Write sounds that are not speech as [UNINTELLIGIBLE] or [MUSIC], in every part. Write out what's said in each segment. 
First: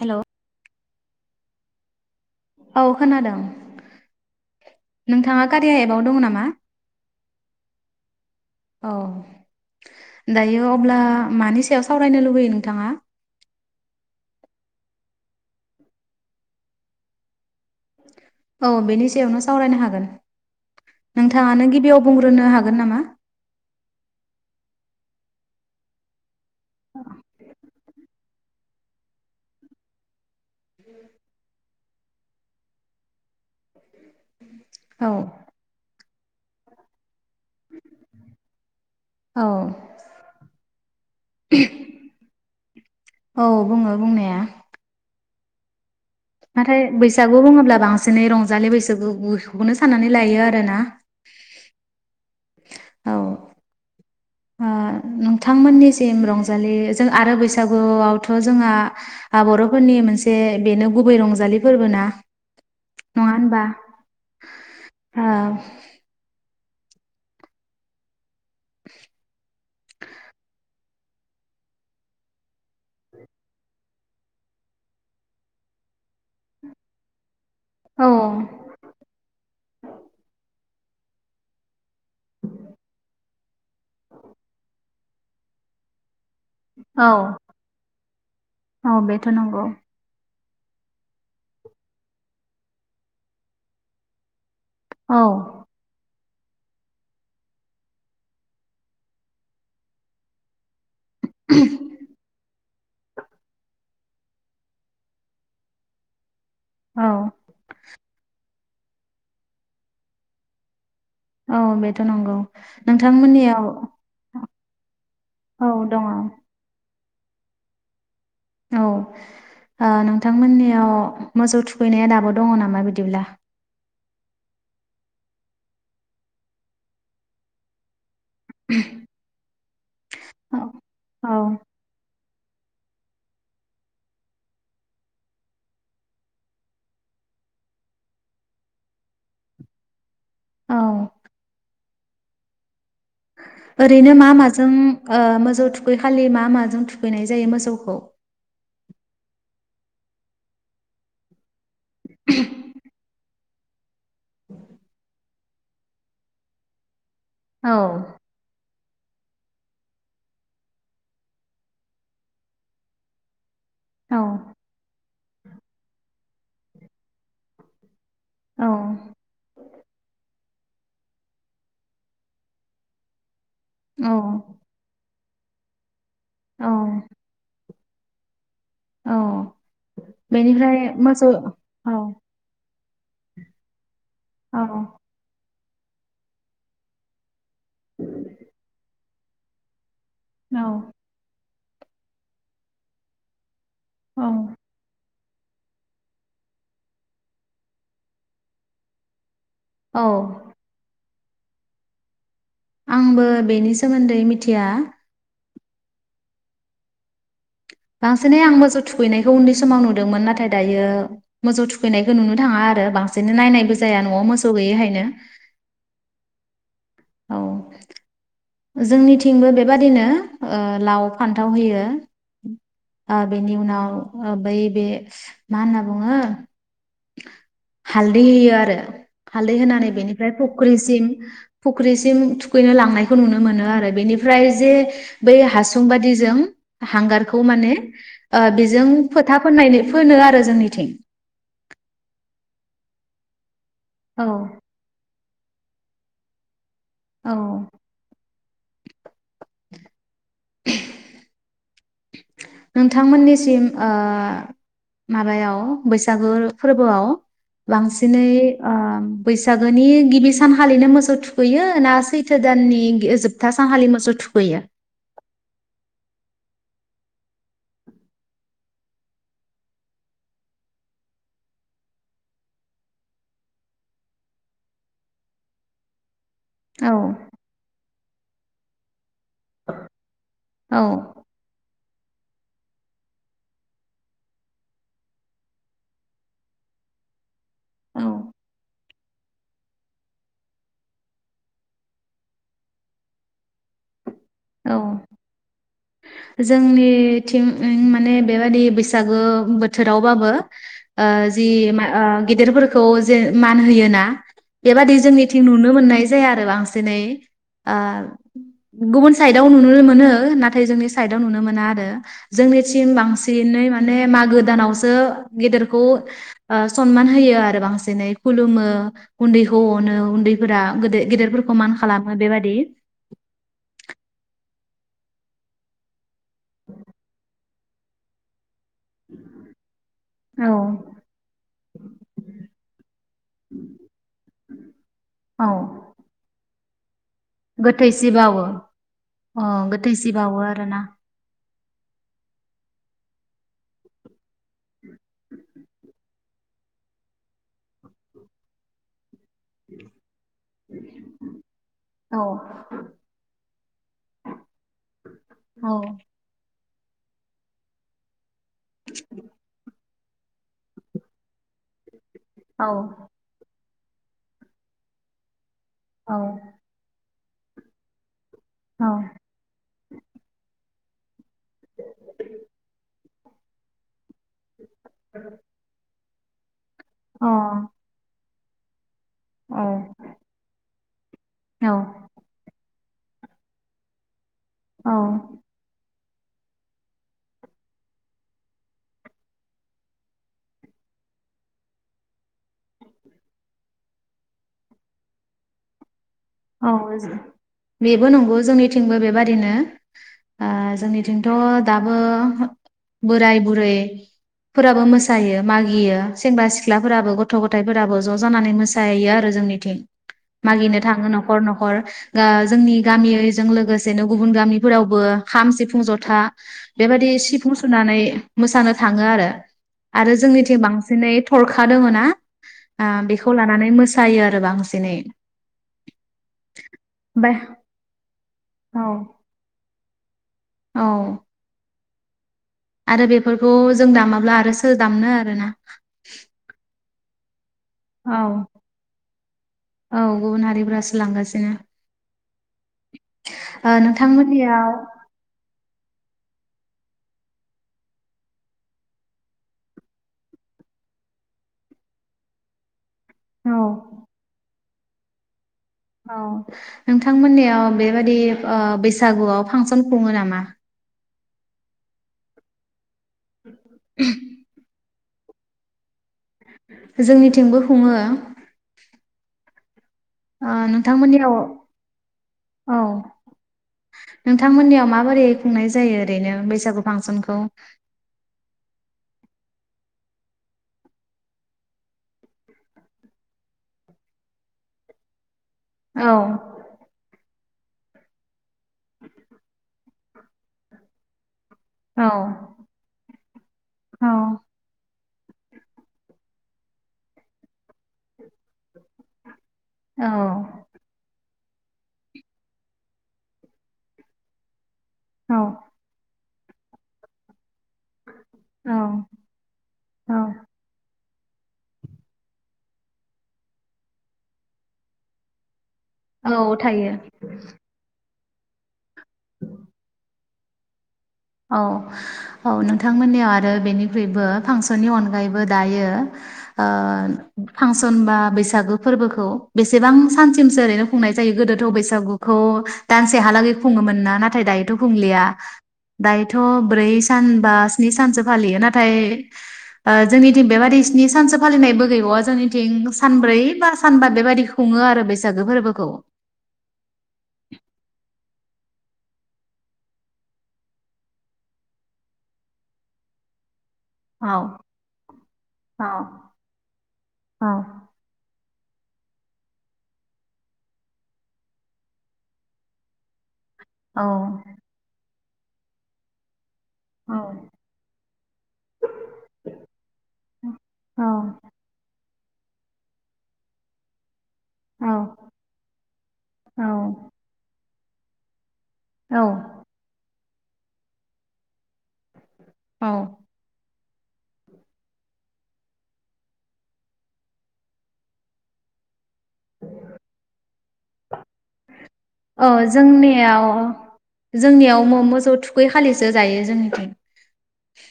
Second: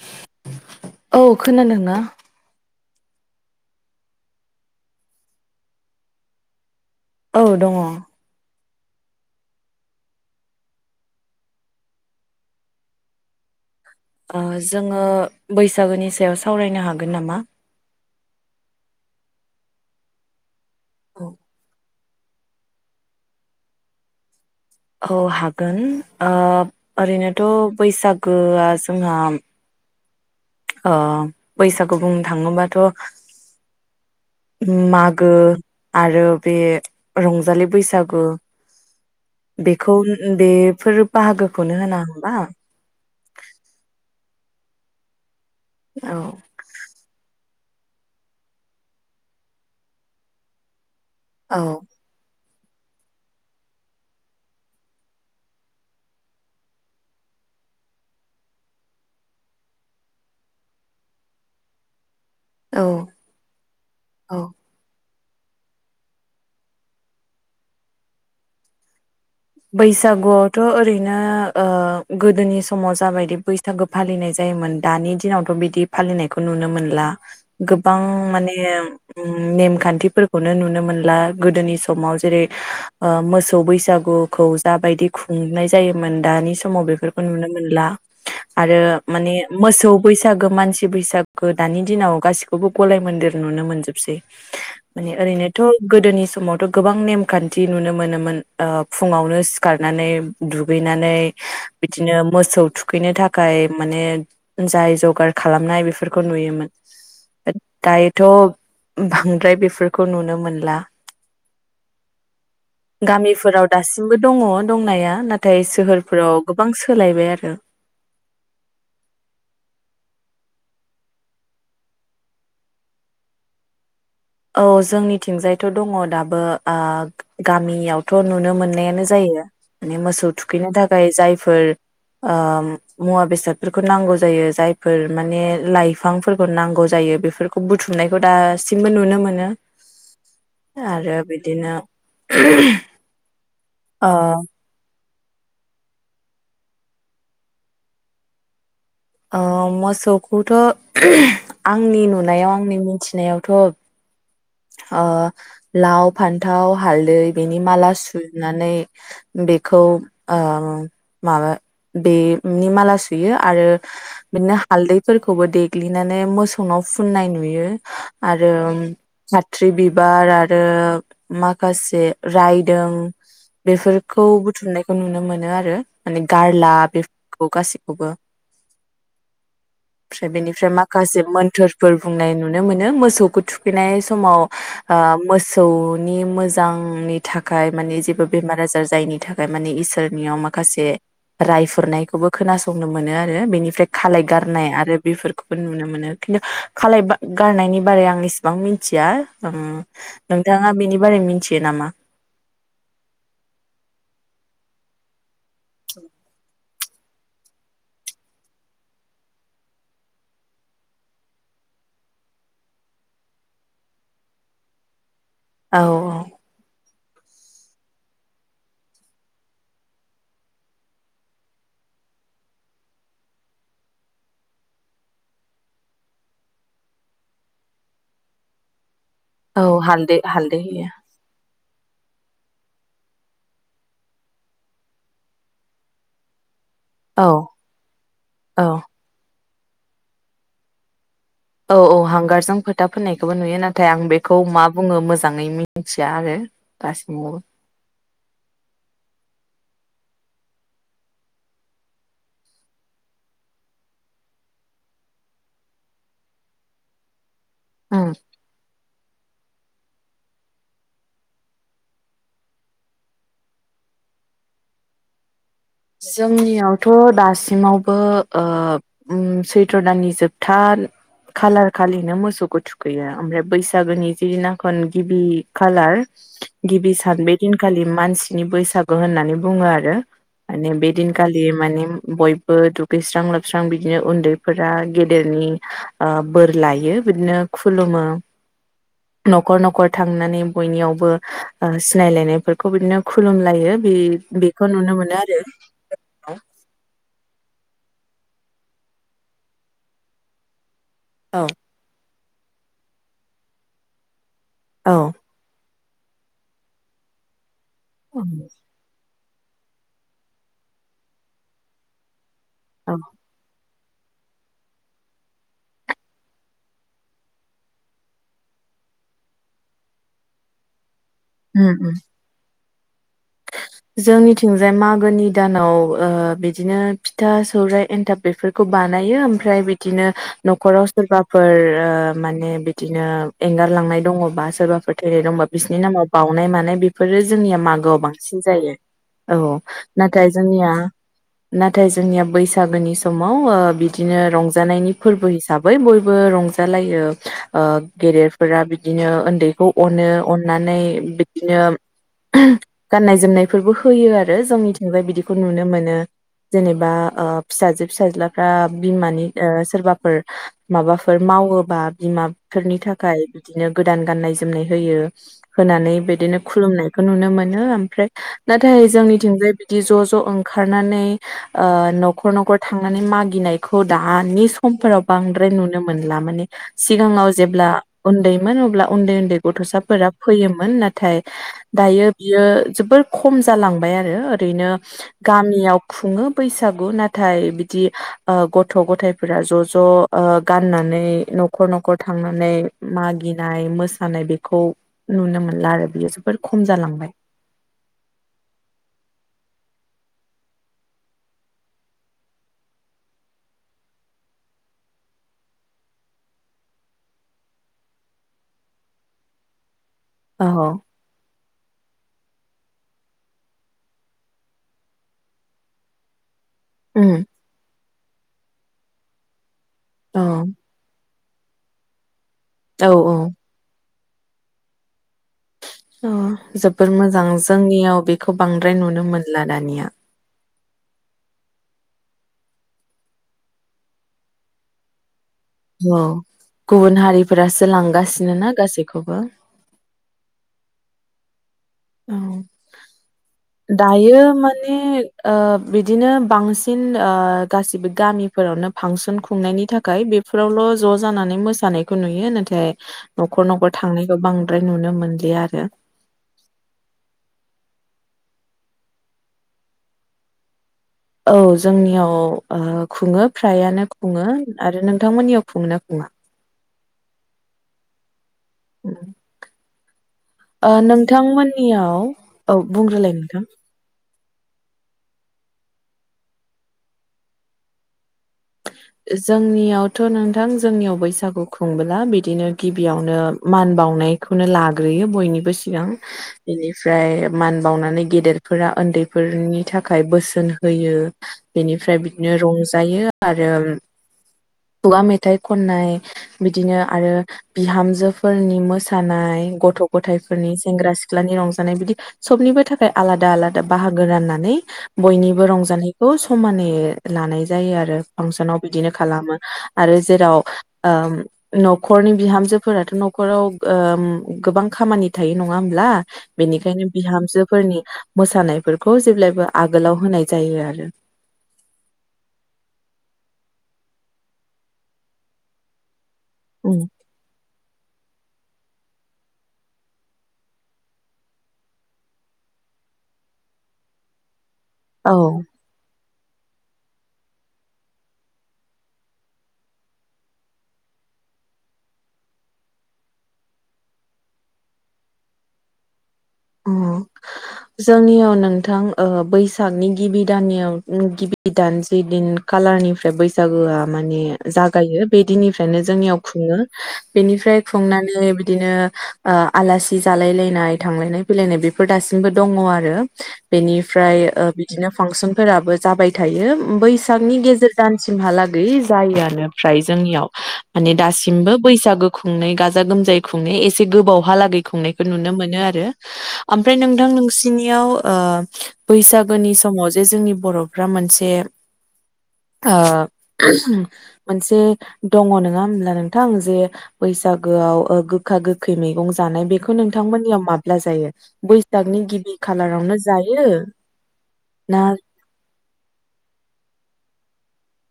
Hello औ खोनादोंना? औ खोनादों नोंथाङा खारिया एबाव दं नामा? औ दङ। औ दायो अब्ला मानि सायाव सावरायनो लुबैयो नोंथाङा? ओ जोङो बैसागोनि सायाव सावरायनो हागोन नामा। औ बेनि सायावनो सावरायनो हागोन। नोंथाङानो गिबियाव बुंग्रोनो हागोन नामा? औ हागोन ओ ओरैनोथ' बैसागोआ जोंहा। ओ बैसागु बुंनो थाङोबाथ' ओम औ मागो आरो बे रंजालि बैसागु। औ बेखौ बे फोर बाहागोखौनो होना होमबा। औ बुङो बुंनाया औ नाथाय बैसागु बुङोब्ला बांसिनै रंजालि बैसागुखौनो साननानै लायो आरो ना। औ औ। ओ‌ नोंथांमोननिसिम रंजालि जों आरो बैसागुआवथ' जोंहा आ बर'फोरनि मोनसे बेनो गुबै रंजालि फोरबो ना। औ नङा होनबा? औ औ। [UNINTELLIGIBLE] नो ओ गोदोनि समाव जाबायदि बैसागो फालिनाय जायोमोन दानि दिनावथ' बिदि फालिनायखौ नुनो मोनला। गोबां ओ माने उम नेमखान्थिफोरखौनो नुनो मोनला गोदोनि समाव जेरै- ओ मोसौ बैसागु खौ जाबायदि खुंनाय जायोमोन। दानि समाव औ बेफोरखौ नुनो मोनला। आरो औ बेथ' माने नंगौ मोसौ बैसा सागो मानसि बैसागो दानि दिनाव गासिबखौबो गलाय मोन्देर नुनो मोनजोबसै। माने औ ओरैनोथ' गोदोनि सम मावथ' गोबां नेमखान्थि नुनो मोनोमोन। ओ फुङावनो सिखारनानै दु गैनानै बिदिनो मोसौ थुखैनो थाखाय माने जाय जगार खालामनाय बेफोरखौ नुयोमोन औ दायोथ बांद्राय बेफोरखौ नुनो मोनला। औ बेथ नंगौ गामिफोराव नोंथांमोननियाव दासिमबो दङ दंनाया नाथाय औ दङ औ सोहोरफोराव गोबां सो सोलायबाय आरो औ ओ नोंथांमोननियाव मोसौ थुखैनाया दाबो दङ नामा बिदिब्ला? औ जोंनिथिंजायथ दङ दाबो ओ गामियाव थ नुनो मोननायानो जायो। माने मोसौ औ थुखैनो थाखाय औ जायफोर ओ मुवा बेसादफोरखौ नांगौ जायो जायफोर माने लाइफांफोरखौ नांगौ जायो बेफोरखौ बुथुमनायखौ दासिमबो नुनो मोन औ मोनो। आरो बिदिनो [UNINTELLIGIBLE] ओ ओरैनो मा माजों ओ मोजौ थुखै खालि मा माजों थुखैनाय जायो मोसौखौ? अ मोसौखौथ आंनि नुनायाव आंनि मिथिनायाव थब ओ लाव फान्थाव हालदै। बेनि औ माला सुनानै बेखौ ओ माबा बेनि माला सुयो आरो औ बिदिनो हालदैफोरखौबो देग्लिनानै मोस सौनायाव फुननाय नुयो। आरो औ थ्रि बिबार आरो माखासे रायदों औ बेफोरखौ बुथुमनायखौ नुनो मोन नो आरो माने औ गारला बेफोरखौ गासिब अबा औ फ्राय बेनिफ्राय माखासे मोन्थोरफोर औ बुंनाय नुनो मोन नो मोसौखौ थुखैनायस समाव औ ओ मोस औनि मोजांनि थाख खाय माने जेबो बेमार आजार जायनि थाखाय माने इसोर नियाव औ माखासे रायफोरनायखौबो खोनासंनो मोनो आरो बेनिफ्राय औ खालायगारनाय आरो बेफोर खौबो नुनो मोनो खिन्थु खालाय बा गारनायनि बारै आं इसेबां मि नथिया ओम औ नोंथाङा बेनि बारै मिनथियो नामा? आंबो बेनि सोमोन्दै मिथिया बांसिनै आं मोसौ थुखैनायखौ उन्दै समाव नुदोंमोन नाथाय दायो मोजौ थुखैनायखौ नुनो थाङा आरो बांसिन नायनायबो जाया न'आव मोसौ गैयैखायनो औ औ औ जोंनिथिंबो बेबादिनो ओ लाव फान्थाव होयो। ओ बेनि उनाव बै बे मा होनना बुङो हालदै होयो आरो। हालदै औ होनानै हालदै बेनिफ्राय हालदै होयो फुख्रिसिम फुख्रिसिम थुखैनो लांनायखौ नुनो मोनो आरो बेनिफ्राय जे बै हासुं बादिजों हांगार औ खौ माने ओ औ बेजों फोथा फोननायनि फोनो आरो जोंनिथिं। औ औ हांगारजों फोथा फोननायखौबो नुयो ना थाय आं औ बेखौ मा बुङो मोजाङै मि थिया आरो औ काशमर नोंथांमोननिसिम ओ माबायाव बैसागु फोरबोआव उम बांसिनै ओ बैसागोनि गिबि सानखालिनो मोसौ थुखैयो ना सैथो दाननि जोबथा सानखालि मोसौ थुखैयो? जोंनियावथ' दासिमावबो ओ ओम सैथ्र दाननि जोबथा खालार खालिनो मोसौखौ थुखैयो ओमफ्राय बैसागोनि जिनाखन गिबि खालार औ गिबि सान बे दिनखालि मान नि बैसागु होननानै बुङो आरो। माने औ बेदिनखालि माने बयबो दुगैस्रां लोबस्रां बिदिनो उन्दैफोरा गेदेरनि ओ बोर लायो बिदिनो औ खुलुमो नख'र नख'र थांनानै बयनियावबो सिनायलायनायफोरखौ बिदिनो खुलुमलायो बे बेखौ औ नुनो मोनो आरो जोंनिथिं ओम माने बेबादि बैसागो बोथोरावबाबो ओ औ जि मा ओ गेदिरफोरखौ जे मान होयोना बेबादि औ जोंनिथिं नुनो मोननाय जाया आरो बांसिनै ओ गुबुन साइदआव नुनो मोनो नाथाय जोंनि साइदआव नुनो मोना आरो जोंनिथिम बांसिनै मा ने मागो दानावसो गेदेरखौ सनमान होयो आरो बांसिनै खुलुमो उन्दैखौ अनो उन्दैफोरा गोदै गेदिरफोरखौ मान उम उम खालामो बेबादि। जोंनिथिंजाय मागोनि दानाव ओ बिदिनो फिथा सौराय एन्थाब बेफोरफोरखौ खौ बानायो ओमफ्राय बिदिनो औ न'खराव सोरबाफोर ओ माने बिदिनो एंगारलांनाय दङबा सोरबाफोर थैनाय दङबा औ बिसिरनि नामाव बावनाय मानाय बेफोरो जोंनिया मागोआव गोथैसि बां बांसिन बावो जायो अ औ गोथैसि नाथाय बावो आरो जोंनिया ना नाथाय जोंनिया बैसागोनि समाव बिदिनो रंजानायनि फोरबो हिसाबै बय बो रजालायो ओ गेदेरफोरा बिदिनो ओन उन्दैखौ अनो अननानै बिदिनो औ गाननाय जोमनायफोरबो होयो आरो जोंनिथिंजाय बिदिखौ नुनो औ मोनो। जेनेबा ओ फिसाजो फिसाज्ला ओ बिमानि ओ सोरबा फोर माबाफोर मावोबा औ बिमाफोरनि थाखाय बिदिनो गोदान गाननाय जोमनाय होयो। होनानै औ बिदिनो खुलुमनाय नुनो मोन नो ओमफ्राय अ नाथाय जोंनिथिंजाय बि ज'ज' ओंखारनानै ओ न'खर न'खर थांनानै मागिनायखौ दानि समफोराव बांद्राय नुनो मोनला माने सिगाङाव जेब्ला औ उन्दै मोन अब्ला उन्दै उन्दै गथसाफोरा फैयोमोन नाथाय औ दायो जोबोर खम जालांबाय आरो ओरैनो औ गामियाव खुङो बैसागु नाथाय बिदि गथ'गथाइफोरा ज'ज 'गाननानै न'खर न'खर थांनानै मागिनाय मोसानाय बेखौ नुनो मोनला आरो बियो जों बेफोर खम औ जालांबाय बेबो नंगौ जोंनिथिंबो बेबादिनो जोंनिथिंथ दाबो बोराय बुरैफोराबो मोसायो मागियो सेंग्रा सिख्लाफोराबो गथ' गथायफोराबो ज' जानानै मोसायो आरो जोंनिथिं औ मागिनो थाङो नखर नखर जोंनि गामिजों लोगोसेनो गुबुन गामिफोरावबो खाम, सिफुं, जथा बेबायदि उम सिफुं सुनानै मोसानो थाङो आरो आरो औ जोंनिथिं बांसिनै थरखा दोङो ना औ औ बेखौ लानानै मोसायो जायो आरो बांसिनै अ जोबोर मोजां ओमफ्राय जोंनियाव बेखौ बांद्राय औ नुनो मोनला दानिया औ आरो बेफोरखौ जों दामाब्ला आरो सोर दामनो आरोना औ गुबुन हारि जायफ्रा औ जोलांगासिनो ना गासैखौबो फोरासो लांगासिनो ओ दायो नोंथांमोननियाव माने ओ बिदिनो बांसिन ओ गासिबो गामिफोरावनो फांसन खुंनायनि थाखाय बेफोरावल ज'जानानै मोसानायखौ नुयो नाथाय न'खर औ न'खर थांनायखौ बांद्राय नुनो मोनलिया आरो औ नोंथांमोननियाव बेबादि बैसागुआव फांसन खुङो नामा औ जोंनियाव ओ खुङो फ्रायानो खुङो आरो नों नोंथांमोननियाव खुंङोना खुङा जोंनिथिंबो खुङो। नोंथांमोननियाव औ बुंग्रोलाय नोंथां नोंथांमोननियाव माबोरै खुंनाय जायो ओरैनो बैसागु फांसनखौ? जोंनियावथ नोंथां जोंनियाव बैसागु खुंबोला बिदिनो गिबियावनो मान बावनायखौनो लाग्रोयो बयनिबो सि सिगां औ बेनिफ्राय। मान बावनानै गेदेर। फोरा उन्दैफोरनि थाखाय। थाखाय बोसोन होयो। बेनिफ्राय औ बिदिनो रंजायो। आरो। औ खुगा मेथाइ खननाय बिदिनो आरो बिहामजोफोरनि मोसानाय‌। गथ औ गथायफोरनि सेंग्रा सिख्लानि रं बिदि सबनिबो थाखाय आलादा आलादा बाहागो राननानै। औ बयनिबो रंजानायखौ। समानै लानाय जायो आरो। फांसनाव बिदिनो खालामो आरो औ जेराव। नखरनि बिहामजोफोराथ नखराव ओ गोबां खामानि थायो नङा होम ला औ बेनिखायनो थायो बिहामजोफोरनि। मोसानायफोरखौ जेब्लायबो आगोलाव होनाय जायो आरो। औ औ नोंथांमोननियाव आरो बेनिख्रुइबो फांसननि अनगायैबो दायो। आ। उम फांसन बा बैसागु फोरबोखौ बेसेबां सानसिमसो ओरैनो खुंनाय जायो गोदोथ बैसागुखौ दानसे हालागै खुङोमोन ना नाथाय दायो। थ औ खुंलिया। दायोथ ब्रै सान बा स्नि सानसो फालियो नाथाय जोंनिथिं बेबादि स्नि सानसो फालिनायबो गैबावा जोंनिथिं सानब्रै बा सानबा बेबादि खुङो आरो बैसागो फोरबोखौ। अ जोंनियाव नोंथां ओ बैसागनि गिबि दानयाव गिबि दान जि दिन खालारनिफ्राय बैसागोआ। माने औ जागायो बे दिननिफ्रायनो औ जोंनियाव खुङो औ बेनिफ्राय खुंनानै। बिदिनो ओ आलासि जालाय लायनाय थांलायनाय। फैलायनाय बेफोर दासिमबो दङ आरो। बेनिफ्राय ओ बिदिनो फांसन। फोराबो जाबाय थायो। औ बैसागनि गेजेर दानसिमहालागै जायोआनो फ्राय जोंनियाव माने औ दासिमबो बैसागो। खुंनाय गाजा गोमजायै खुंनायै एसे गोबाव। हालागै खुंनायखौ नुनो मोनो आरो। औ ओमफ्राय औ नोंथां नोंसि नियाव ओ। औ बैसागोनि समाव जे जोंनि। बर'फ्रा मोनसे। औ ओ [UNINTELLIGIBLE] मोनसे दङ नङा होमब्ला नोंथां जे बैसागोआव ओ गोखा गोखै मैगं जानाय बेखौ नोंथांमोननि। अ खालारावनो जायो जोंनियाव ना जोंनियाव मोसौ थुखै खालिसो जायो जोंनिथिं।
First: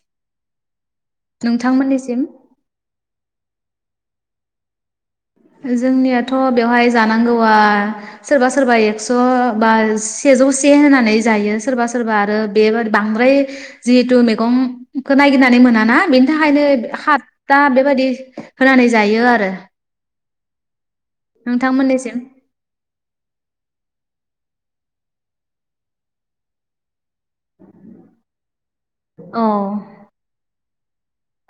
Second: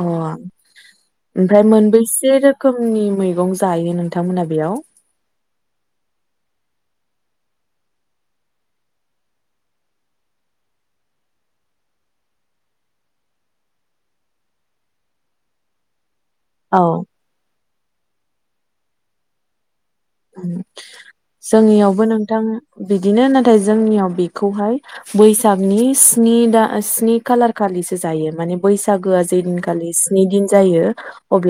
अ ओमफ्राय नोंथांमोननिसिम मोनबेसे रोखोमनि मै गं जायो नोंथांमोना बेयाव। जोंनियाथ बेवहाय जानांगौआ सोरबा सोरबा एक्स बा सेजौ से होननानै जायो सोरबा सोरबा आरो बेबो बांद्राय जिहेथु मैगंखौ नायागिरनानै मोन ना बेनि। थाखायनो औ हातथा बेबायदि होनानै जायो आरो [UNINTELLIGIBLE] जोंनियावबो नोंथांमोननिसिम नोंथां बिदिनो नाथाय जोंनियाव बि खौहाय बैसागनि स्नि दा स्नि खालार खालिसो जायो माने बैसागुआ जे औ दिनखालि स्नि दिन जायो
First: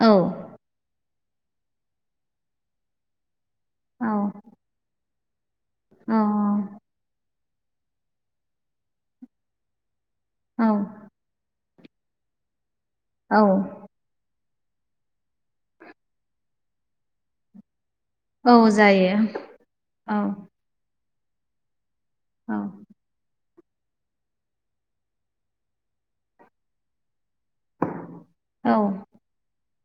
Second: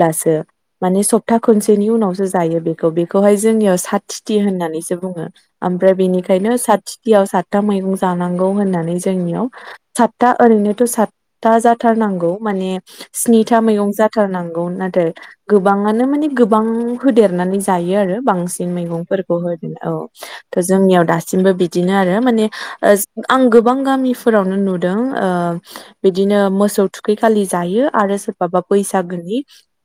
औ माने सब प्था खनसेनि उनावसो जायो बेखौ बेखौहाय जोंनियाव औ साथथिथि होननानैसो बुङो। [INAUDIBLE] ओमफ्राय औ बेनिखायनो साथथिथियाव सा साथथा मैगं जानांगौ होननानै जोंनियाव साथ था औ ओरैनोथ सातथा जा थारनांगौ माने औ स्निथा मैगं जाथार नां गौ नाथाय गोबाङानो माने गोबां होदेरनानै जायो आरो औ बांसिन जायो मैगंफोरखौ होगोन औ जोंनियाव दा सिमबो बिदि बिदिनो आरो माने औ ओ आं गो गोबां गामिफोरावनो नुदों ओ बिदिनो मोसौ थुखै खालि जायो आरो सोरबाबा औ बैसागोनि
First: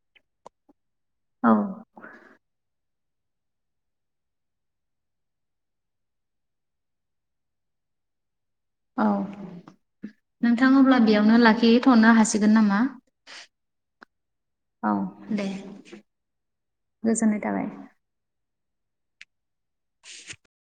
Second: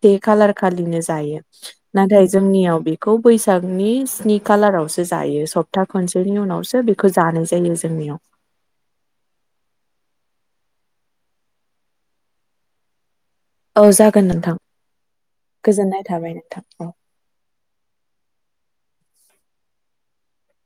बे खाालार खालिनो जायो औ नाथाय जोंनियाव बे खौ बैसागनि स्नि खालारावसो जायो सप्ता खनसेनि उनावसो बेखौ जानाय जायो जोंनियाव औ नोंथां अब्ला बेयावनो लाखिहैथनो हासिगोन नामा? औ जागोन नोंथां औ दे गोजोननाय थाबाय नोंथां औ गोजोननाय थाबाय।